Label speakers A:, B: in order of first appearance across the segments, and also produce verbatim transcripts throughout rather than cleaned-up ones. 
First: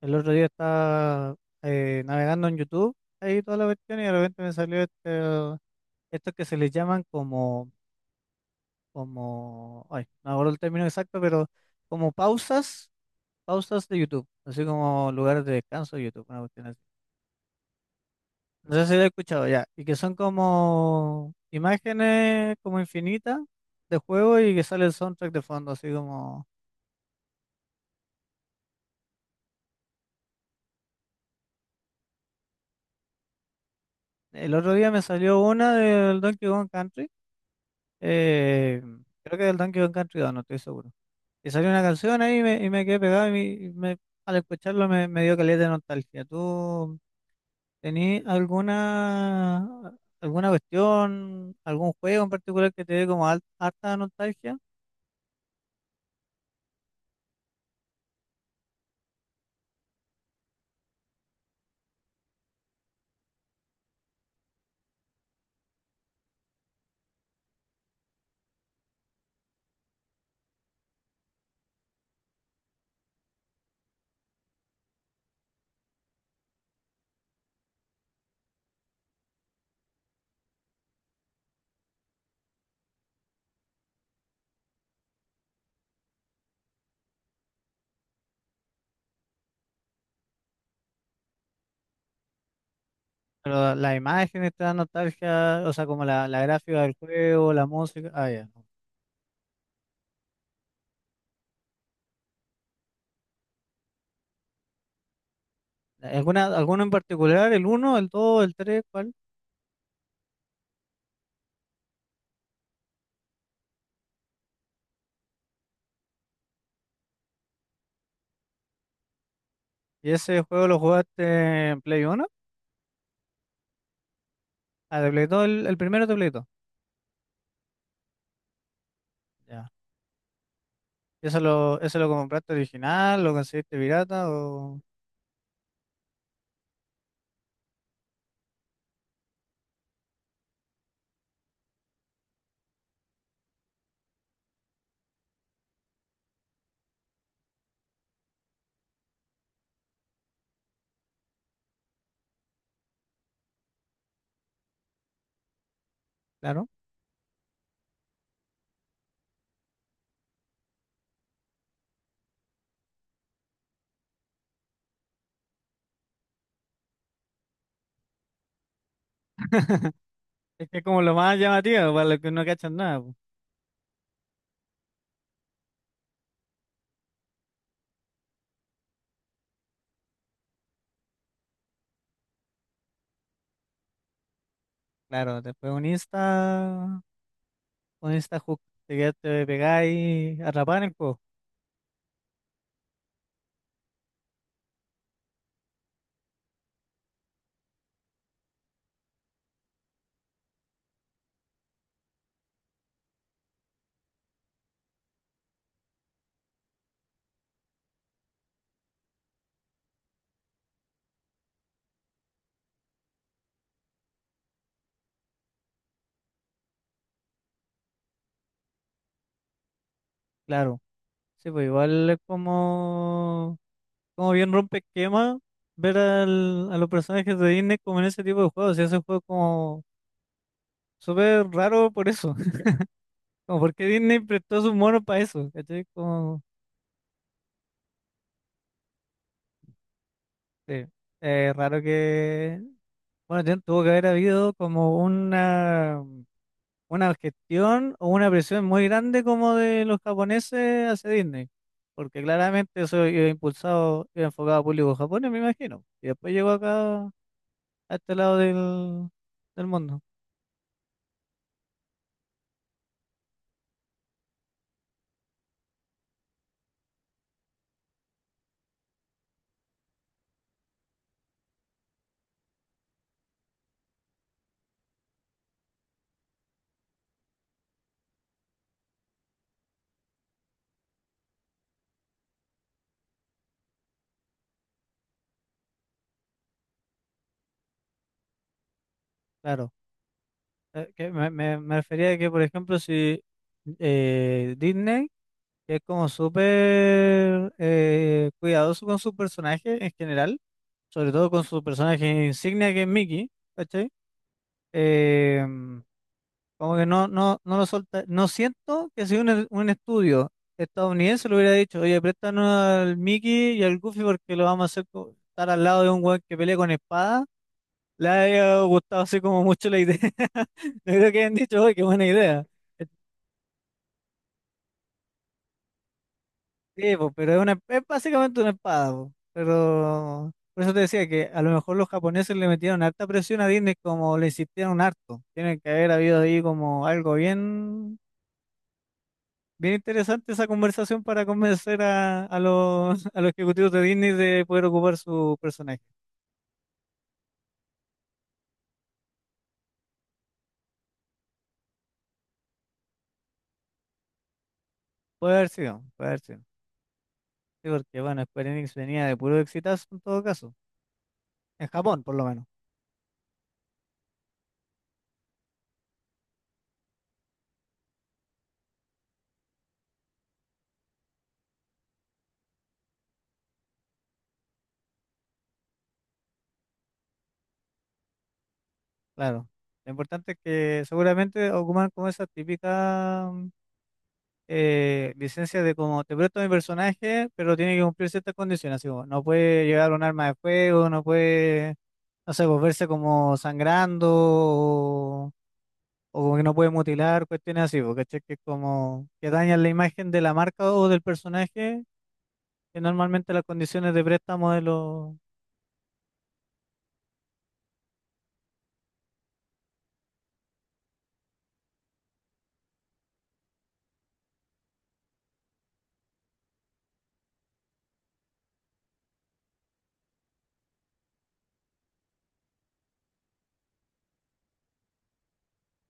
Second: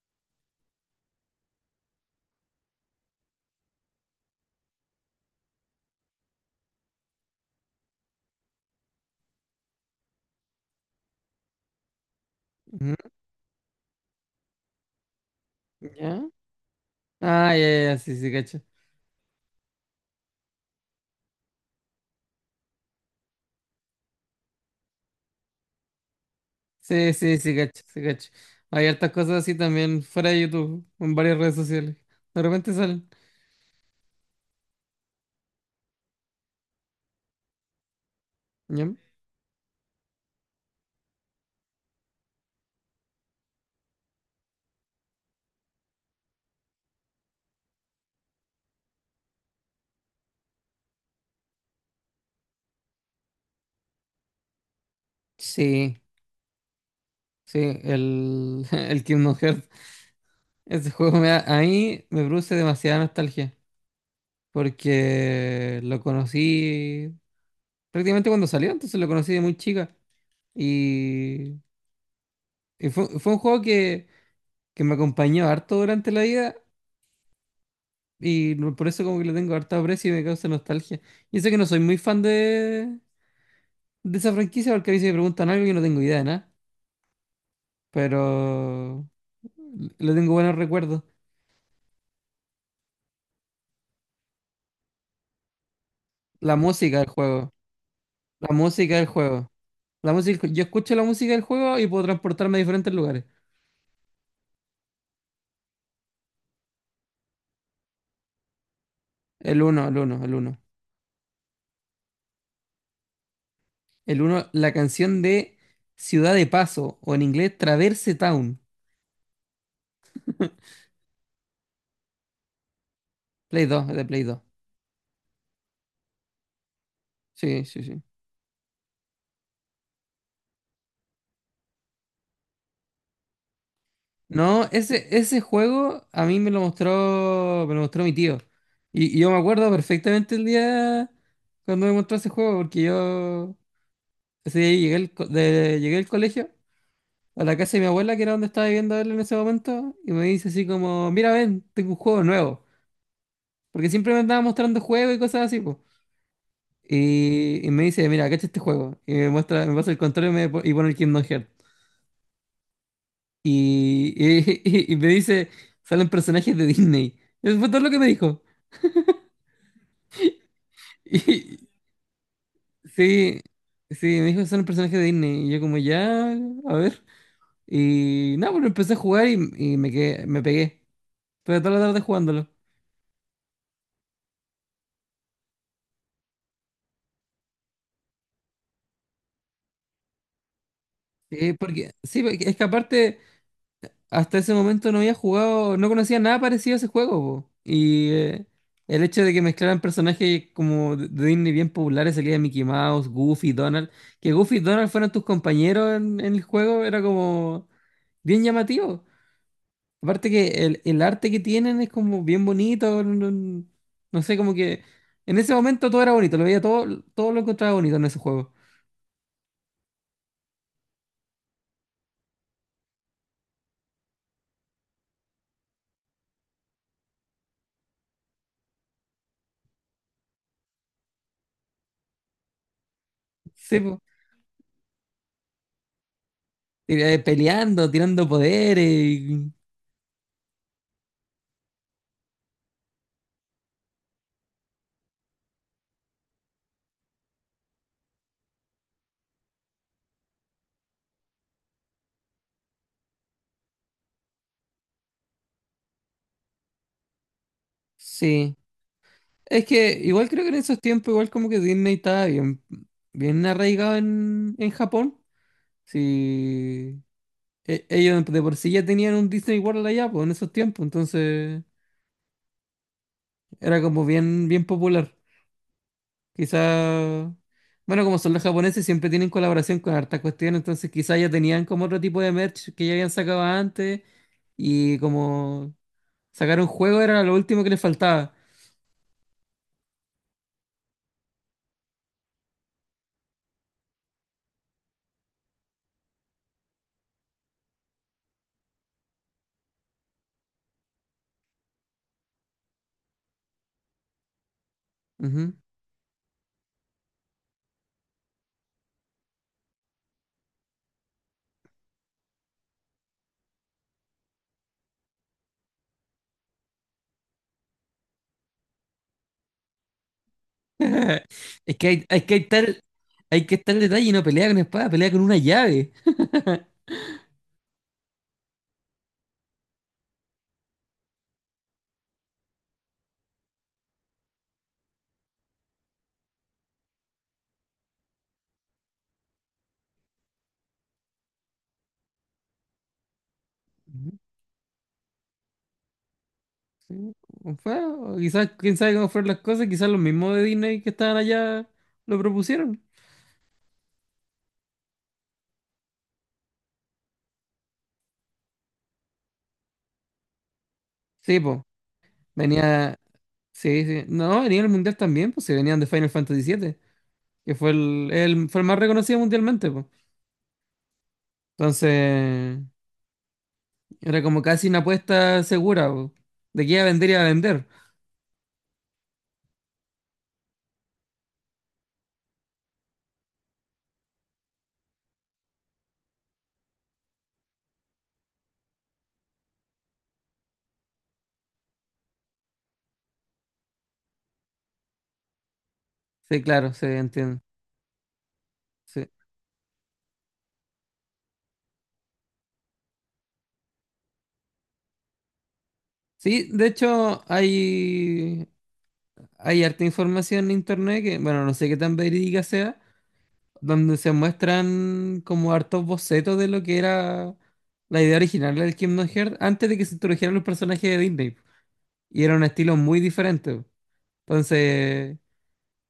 A: El otro día estaba eh, navegando en YouTube, ahí toda la cuestión, y de repente me salió este, estos que se les llaman como, como, ay, no acuerdo el término exacto, pero como pausas,
B: Ujú.
A: pausas de YouTube, así como lugares de descanso de
B: ¿Ya?
A: YouTube, una cuestión así.
B: Ah, ya, ya, ya, sí, sí, cacho.
A: No sé si lo he escuchado ya, y que son como imágenes como infinitas de juego y que sale el soundtrack de fondo, así como...
B: Sí, sí, sí, cacho, sí, cacho. Hay hartas cosas así también fuera de YouTube, en varias redes sociales. De repente salen.
A: El otro día me salió una del Donkey Kong Country, eh,
B: ¿Ya?
A: creo que del Donkey Kong Country dos, no estoy seguro. Y salió una canción ahí y me, y me quedé pegado y, me, y me- al escucharlo me, me dio caleta de nostalgia. ¿Tú tenías alguna, alguna cuestión, algún juego en particular que te dé como al- harta nostalgia?
B: Sí, sí, el, el Kingdom Hearts. Ese juego me da- a mí me produce demasiada nostalgia, porque lo conocí prácticamente cuando salió, entonces lo conocí de muy chica. Y, y fue, fue un juego que, que me acompañó harto durante la vida. Y no- por eso como que le tengo harta aprecio y me causa nostalgia. Y sé que no soy muy fan de, de esa franquicia porque a veces me preguntan algo y no tengo idea de nada. Pero le tengo buenos recuerdos.
A: Pero las imágenes te dan nostalgia, o sea, como la, la
B: La
A: gráfica del
B: música del
A: juego,
B: juego.
A: la música. Ah, ya.
B: La música del juego. La música, yo escucho la música del juego y puedo transportarme a diferentes lugares.
A: ¿Alguna, alguno en particular? ¿El uno, el dos, el tres? ¿Cuál?
B: El uno, el uno, el uno. El uno, la canción de Ciudad de Paso, o en inglés Traverse Town.
A: ¿Y ese juego lo jugaste en Play uno?
B: Play dos, de Play dos.
A: Ah, de Play dos, el, el primero de Play dos.
B: Sí, sí, sí.
A: Ya. ¿Y eso lo, eso lo compraste original? ¿Lo conseguiste pirata?
B: No,
A: O...
B: ese, ese juego a mí me lo mostró, me lo mostró mi tío. Y, y yo me acuerdo perfectamente el día cuando me mostró ese juego, porque yo ese día llegué, al co- de- llegué al colegio, a la casa de mi abuela, que era donde estaba viviendo él en ese momento, y me dice así como, mira, ven, tengo un juego nuevo. Porque siempre me andaba mostrando juegos y cosas así, pues.
A: Claro.
B: Y, y me dice, mira, cacha este juego. Y me muestra, me pasa el control y, me, po- y pone el Kingdom Hearts. Y, y, y me dice, salen personajes de Disney. Eso fue todo lo que me dijo.
A: Es que como lo más
B: Y-
A: llamativo, para lo que uno cacha nada, po.
B: sí, sí, me dijo, son un personaje de Disney. Y yo como, ya, a ver. Y nada, pero empecé a jugar y, y me quedé, me pegué. Pero toda la tarde jugándolo.
A: Claro, después un Insta, un Insta hook, te quedas- te pegáis a rapar en el juego.
B: Sí, porque, sí, porque es que aparte, hasta ese momento no había jugado, no conocía nada parecido a ese juego, po. Y eh, el hecho de que mezclaran personajes como de de Disney bien populares, salía Mickey Mouse, Goofy, Donald, que Goofy y Donald fueran tus compañeros en, en el juego, era como bien llamativo. Aparte que el, el arte que tienen es como bien bonito, no, no- no sé, como que en ese momento todo era bonito, lo veía todo, todo lo encontraba bonito en ese juego.
A: Claro. Sí, pues igual es como, como bien rompe esquema ver al- a los personajes de Disney como en ese tipo de juegos. Y ese juego es como súper raro por eso. Como
B: Sí,
A: porque
B: po.
A: Disney prestó sus monos para eso. ¿Cachai? Como,
B: Eh, peleando, tirando poderes. y-
A: sí. Eh, raro que. Bueno, tien- tuvo que haber habido como una. Una gestión o una presión muy grande como de los japoneses hacia Disney, porque claramente eso iba impulsado, iba enfocado a público japonés, me imagino, y después llegó acá, a este lado
B: Sí.
A: del,
B: Es
A: del
B: que
A: mundo,
B: igual creo que en esos tiempos, igual como que Disney estaba bien, bien arraigado en, en Japón. Sí. E- ellos de por sí ya tenían un Disney World allá, pues en esos tiempos, entonces era como bien, bien popular. Quizá, bueno, como son los japoneses, siempre tienen colaboración con hartas cuestiones, entonces quizá ya tenían como otro tipo de merch que ya habían sacado antes y como sacar un juego era lo último que les faltaba.
A: claro. Eh, que me, me, me refería a que, por ejemplo, si eh, Disney, que es como súper eh, cuidadoso con su personaje en general, sobre todo con su personaje insignia que es Mickey, ¿cachai? Eh,
B: Ujú.
A: Como que no, no, no lo solta. No siento que si un, un estudio estadounidense le hubiera dicho, oye, préstanos al Mickey y al Goofy porque lo vamos a hacer co- estar al lado de un weón que pelea con espada, le haya gustado así como mucho la idea. No creo que hayan dicho, oye,
B: Es
A: qué
B: que hay,
A: buena
B: hay que
A: idea.
B: estar,
A: Eh,
B: hay que estar detalle y no pelea con espada, pelea con una llave.
A: Sí, po, pero es, una, es básicamente una espada, po. Pero por eso te decía que a lo mejor los japoneses le metieron harta presión a Disney, como le insistieron harto. Tiene que haber habido ahí como algo bien. Bien interesante esa conversación para convencer a, a los, a los ejecutivos de
B: Ujú.
A: Disney de poder ocupar su personaje.
B: Sí, o fue- o quizás, quién sabe cómo fueron las cosas, quizás los mismos de Disney que estaban allá lo propusieron.
A: Puede haber sido, puede haber sido. Sí, porque bueno, Square Enix venía de puro exitazo en todo caso.
B: Sí, pues,
A: En Japón, por lo menos,
B: venía, sí, sí, no, venía el Mundial también, pues se venían de Final Fantasy siete, que fue el, el- fue el más reconocido mundialmente, po. Entonces, era como casi una apuesta segura, po. De que iba a vender, y iba a vender.
A: claro. Lo importante es que seguramente ocupan como esa típica mm, eh, licencia de como te presto mi personaje, pero tiene que cumplir ciertas condiciones. Así como, no puede llevar un arma de fuego, no puede, no sé, volverse como sangrando o como
B: Sí,
A: que no puede
B: claro, se
A: mutilar,
B: entiende.
A: cuestiones así, porque que es
B: Sí.
A: como que dañan la imagen de la marca o del personaje, que normalmente las condiciones de préstamo de los...
B: Sí, de hecho, hay, hay harta información en internet que, bueno, no sé qué tan verídica sea, donde se muestran como hartos bocetos de lo que era la idea original del Kingdom Hearts antes de que se introdujeran los personajes de Disney. Y era un estilo muy diferente. Entonces,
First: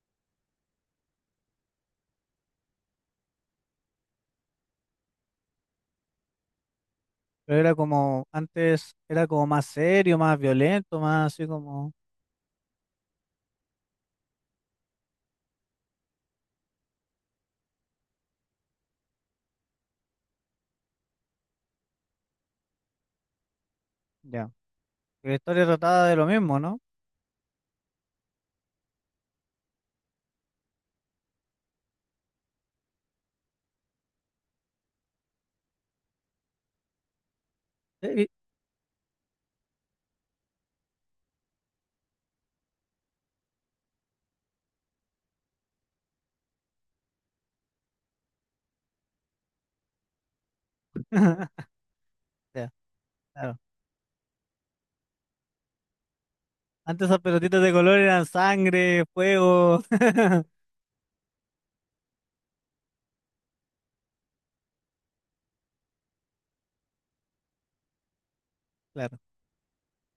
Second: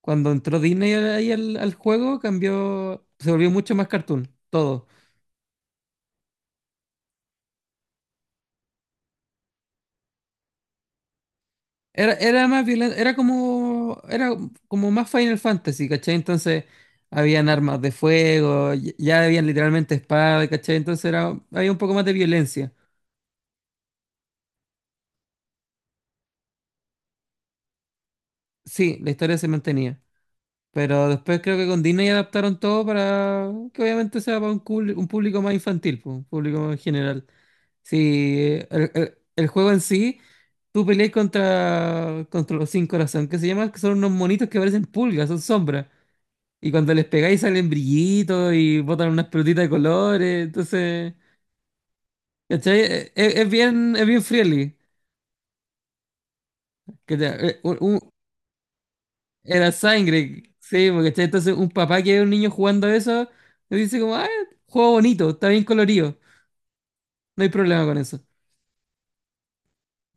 B: cuando entró Disney ahí al, al juego, cambió, se volvió mucho más cartoon, todo.
A: Pero era como, antes era como más serio, más violento, más así como,
B: Era, era más violento, era como, era como más Final Fantasy, ¿cachai? Entonces habían armas de fuego, y- ya habían literalmente espadas, ¿cachai? Entonces era, había un poco más de violencia.
A: ya. Y la historia trataba de lo mismo, ¿no?
B: Sí, la historia se mantenía. Pero después creo que con Disney adaptaron todo para que obviamente sea para un, cul- un público más infantil, pues, un público más general.
A: Sí.
B: Si el, el- el juego en sí, tú peleas contra, contra los sin corazón, que se llaman, que son unos monitos que parecen pulgas, son sombras. Y cuando les pegáis salen brillitos y botan unas pelotitas de colores, entonces,
A: Ya,
B: ¿cachai? Es, es
A: claro.
B: bien, es bien friendly.
A: Antes esas
B: ¿Cachai? Eh,
A: pelotitas de
B: un-
A: color
B: un-
A: eran sangre,
B: Era
A: fuego,
B: sangre, sí, porque, ¿cachai? Entonces un papá que ve a un niño jugando eso, le dice como, ah, juego bonito, está bien colorido, no hay problema con eso.
A: claro.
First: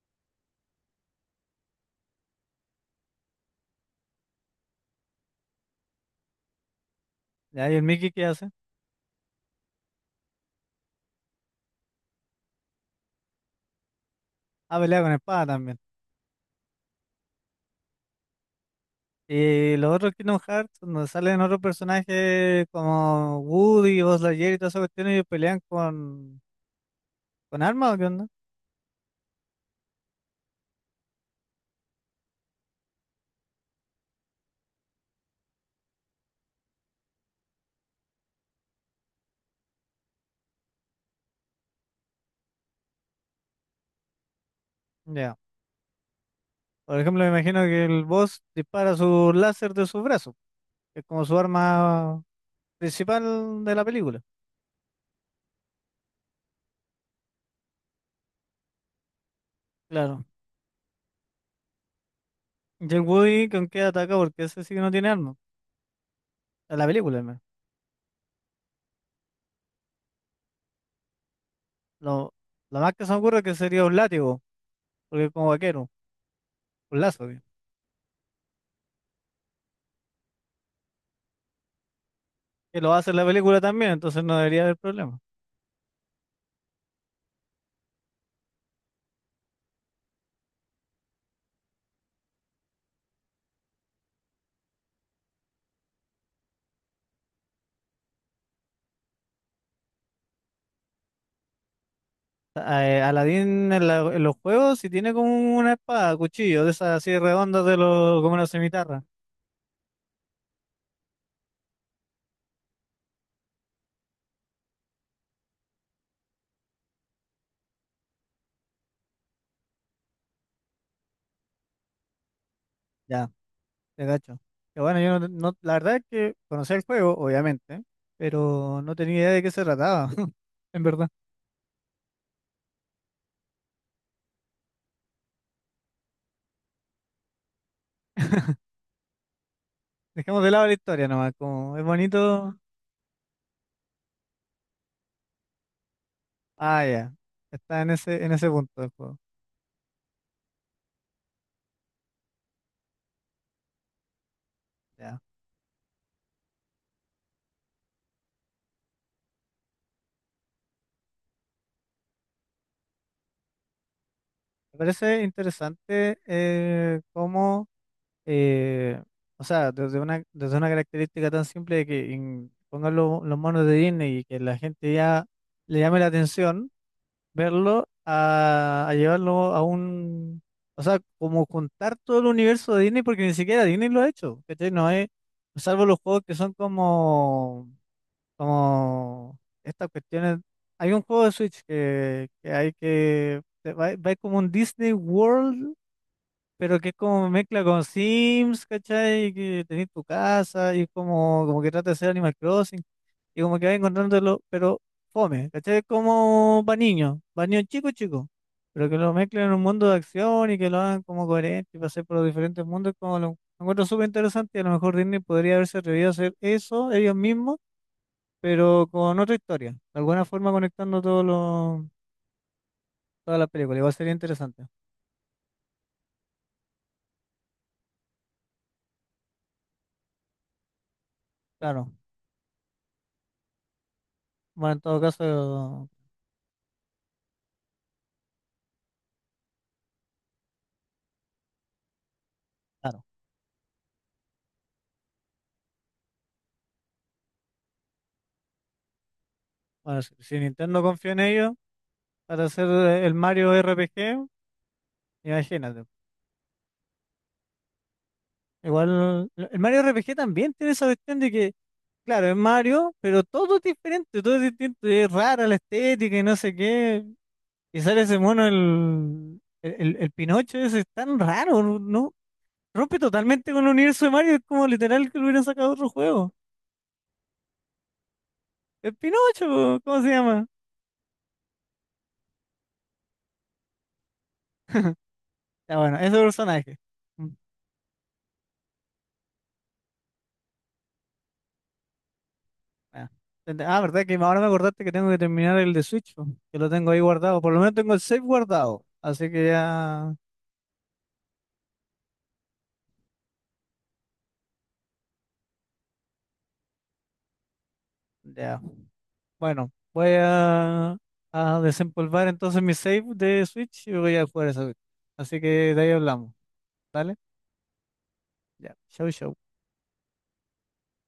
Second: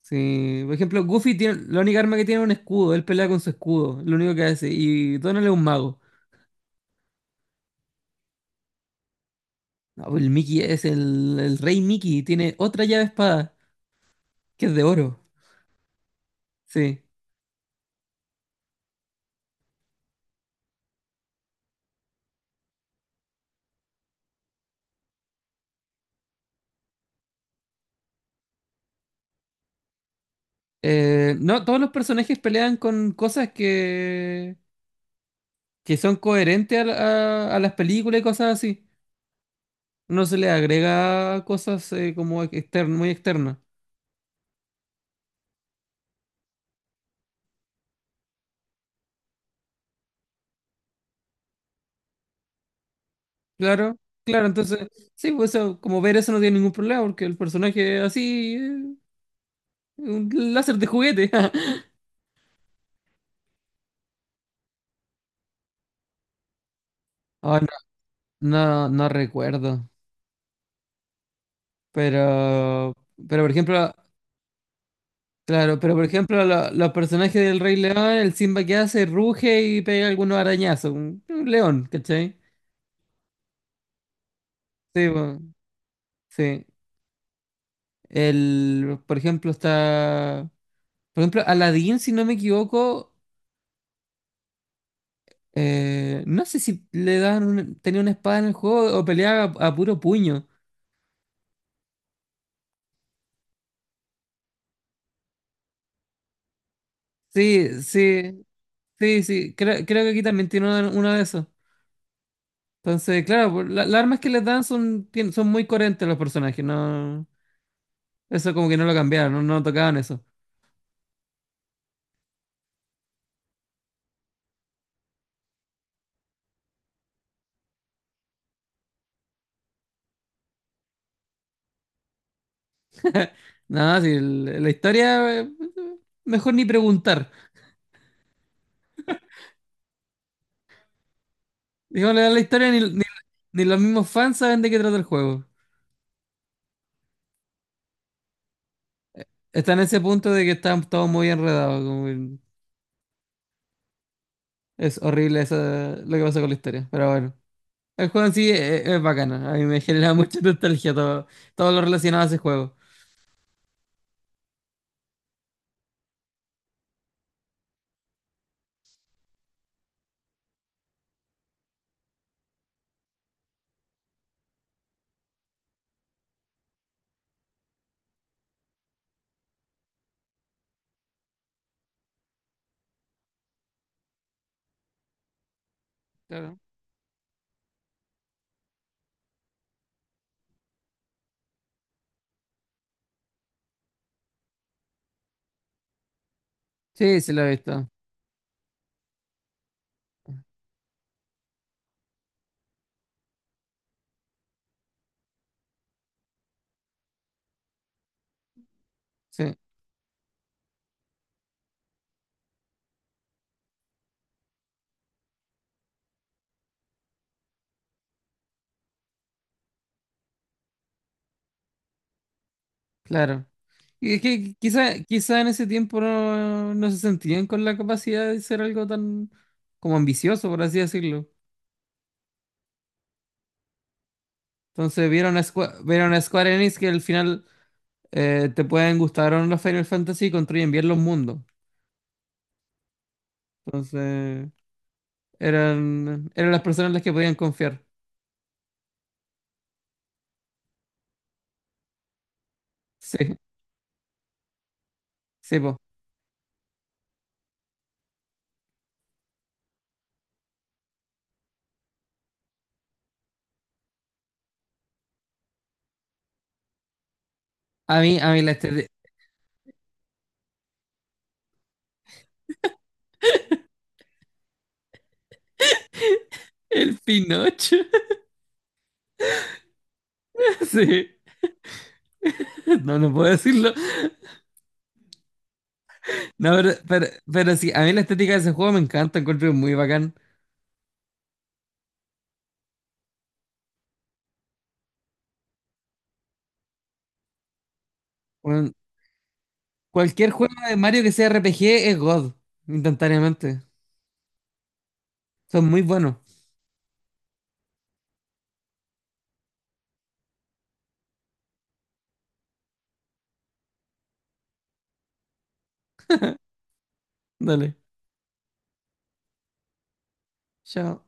B: Sí, por ejemplo, Goofy tiene, la única arma que tiene es un escudo, él pelea con su escudo, lo único que hace, y Donald es un mago.
A: Ya, ¿y el Mickey, qué hace?
B: No, pues el Mickey es el, el rey Mickey, tiene otra llave espada, que es
A: Ah,
B: de
A: pelea con
B: oro,
A: espada también.
B: sí.
A: Y los otros Kingdom Hearts, donde salen otros personajes como Woody, Buzz Lightyear y todas esas cuestiones, ¿y pelean con, con armas o qué onda?
B: Eh, no, todos los personajes pelean con cosas que, que son coherentes a, la- a- a las películas y cosas así. No se le agrega cosas eh, como externo, muy externas.
A: Ya. Por ejemplo, me imagino que el boss dispara su láser de su brazo, que es como su arma principal de la
B: Claro,
A: película.
B: claro, entonces, sí, pues eso, como ver eso no tiene ningún problema, porque el personaje es así, eh,
A: Claro.
B: un láser de juguete.
A: Y el Woody, ¿con qué ataca? Porque ese sí que no tiene arma. En la película, al menos.
B: Ay, no, no, no recuerdo.
A: Lo, lo más
B: Pero,
A: que se me ocurre
B: pero
A: es
B: por
A: que sería
B: ejemplo,
A: un látigo, porque es como
B: claro,
A: vaquero,
B: pero por ejemplo, lo- los
A: un lazo,
B: personajes
A: que
B: del Rey León, el Simba que hace, ruge y pega algunos arañazos. Un, un león, ¿cachai?
A: que lo hace en la película también, entonces no debería haber
B: Sí,
A: problema.
B: po, sí. El, por ejemplo, está. Por ejemplo, Aladdin, si no me equivoco, eh, no sé si le daban un- tenía una espada en el juego o peleaba a, a puro puño.
A: Eh, Aladdin en, la- en los juegos sí tiene como una espada, cuchillo, de esas así redondas de
B: Sí,
A: los, como una
B: sí,
A: cimitarra.
B: sí, sí. Creo, creo que aquí también tiene uno, uno de esos. Entonces, claro, pues, la- las armas que les dan son, tien- son muy coherentes los personajes, no, eso como que no lo cambiaron, no, no tocaban eso.
A: Ya, te cacho. Que bueno, yo no, no- la verdad es que conocía el juego, obviamente, pero no tenía idea de qué se trataba, en verdad.
B: Nada, si el- la historia, eh, mejor ni preguntar.
A: Dejemos de lado la historia nomás, como es
B: Digámosle a la
A: bonito.
B: historia, ni, ni, ni los mismos fans saben de qué trata el juego.
A: Ah, ya. Está en ese, en ese punto del juego.
B: Está en ese punto de que están todos muy enredados, como que es
A: Ya.
B: horrible esa, lo que pasa con la historia, pero bueno. El juego en sí es, es bacano, a mí me genera mucha nostalgia todo, todo lo relacionado a ese juego.
A: Me parece interesante eh, cómo eh, o sea, desde una, desde una característica tan simple de que en- pongan lo- los monos de Disney y que la gente ya le llame la atención, verlo a, a llevarlo a un, o sea, como juntar todo el universo de Disney, porque ni siquiera Disney lo ha hecho, ¿cachai? No es, salvo los juegos que son
B: Claro.
A: como, como estas cuestiones. Hay un juego de Switch que, que hay que, va- va como un Disney World pero que es
B: Sí,
A: como
B: sí lo he
A: mezcla con
B: visto.
A: Sims, ¿cachai? Que tenés tu casa y es como, como que trata de ser Animal Crossing y como que vas encontrándolo, pero fome, ¿cachai? Es como para niños, para niños chicos, chicos, pero que lo mezclen en
B: Sí.
A: un mundo de acción y que lo hagan como coherente y pasar por los diferentes mundos, como lo, lo encuentro súper interesante y a lo mejor Disney podría haberse atrevido a hacer eso ellos mismos, pero con otra historia, de alguna forma conectando todos los, todas
B: Claro.
A: las películas, igual sería
B: Y es que
A: interesante,
B: quizá, quizá en ese tiempo no, no se sentían con la capacidad de ser algo tan como ambicioso, por así decirlo.
A: claro. Bueno, en todo
B: Entonces vieron a, Squa-
A: caso,
B: vieron a Square Enix que al final eh, te pueden gustar o no los Final Fantasy y construyen bien los mundos.
A: claro.
B: Entonces eran, eran las personas en las que podían confiar.
A: Bueno, si, si Nintendo confía en ellos para hacer eh, el
B: Sí,
A: Mario R P G,
B: sí, po.
A: imagínate. Igual, el Mario R P G también tiene esa cuestión de que, claro, es Mario, pero todo es diferente, todo es distinto, es rara la estética y no sé qué. Y sale
B: A
A: ese
B: mí, a mí
A: mono,
B: la estética.
A: el, el, el- Pinocho ese, es tan raro, no, no- rompe totalmente con el universo de Mario, es como literal que lo hubieran sacado otro juego.
B: El Pinocho.
A: El Pinocho, po, ¿cómo se llama?
B: Sí. No, no puedo decirlo.
A: Ya bueno, ese
B: No, pero,
A: personaje.
B: pero, pero sí, a mí la estética de ese juego me encanta, encuentro muy bacán.
A: Ah, ent- ah, Verdad que ahora me acordaste que tengo que terminar el de Switch, po, que lo tengo ahí guardado. Por lo menos tengo el save guardado. Así que ya,
B: Cualquier juego de Mario que sea R P G es God, instantáneamente. Son muy buenos.
A: ya. Bueno, voy a, a desempolvar entonces mi save de Switch y voy a jugar esa vez. Así que de ahí hablamos. ¿Dale?
B: Dale,
A: Ya. Chau, chau.
B: chao.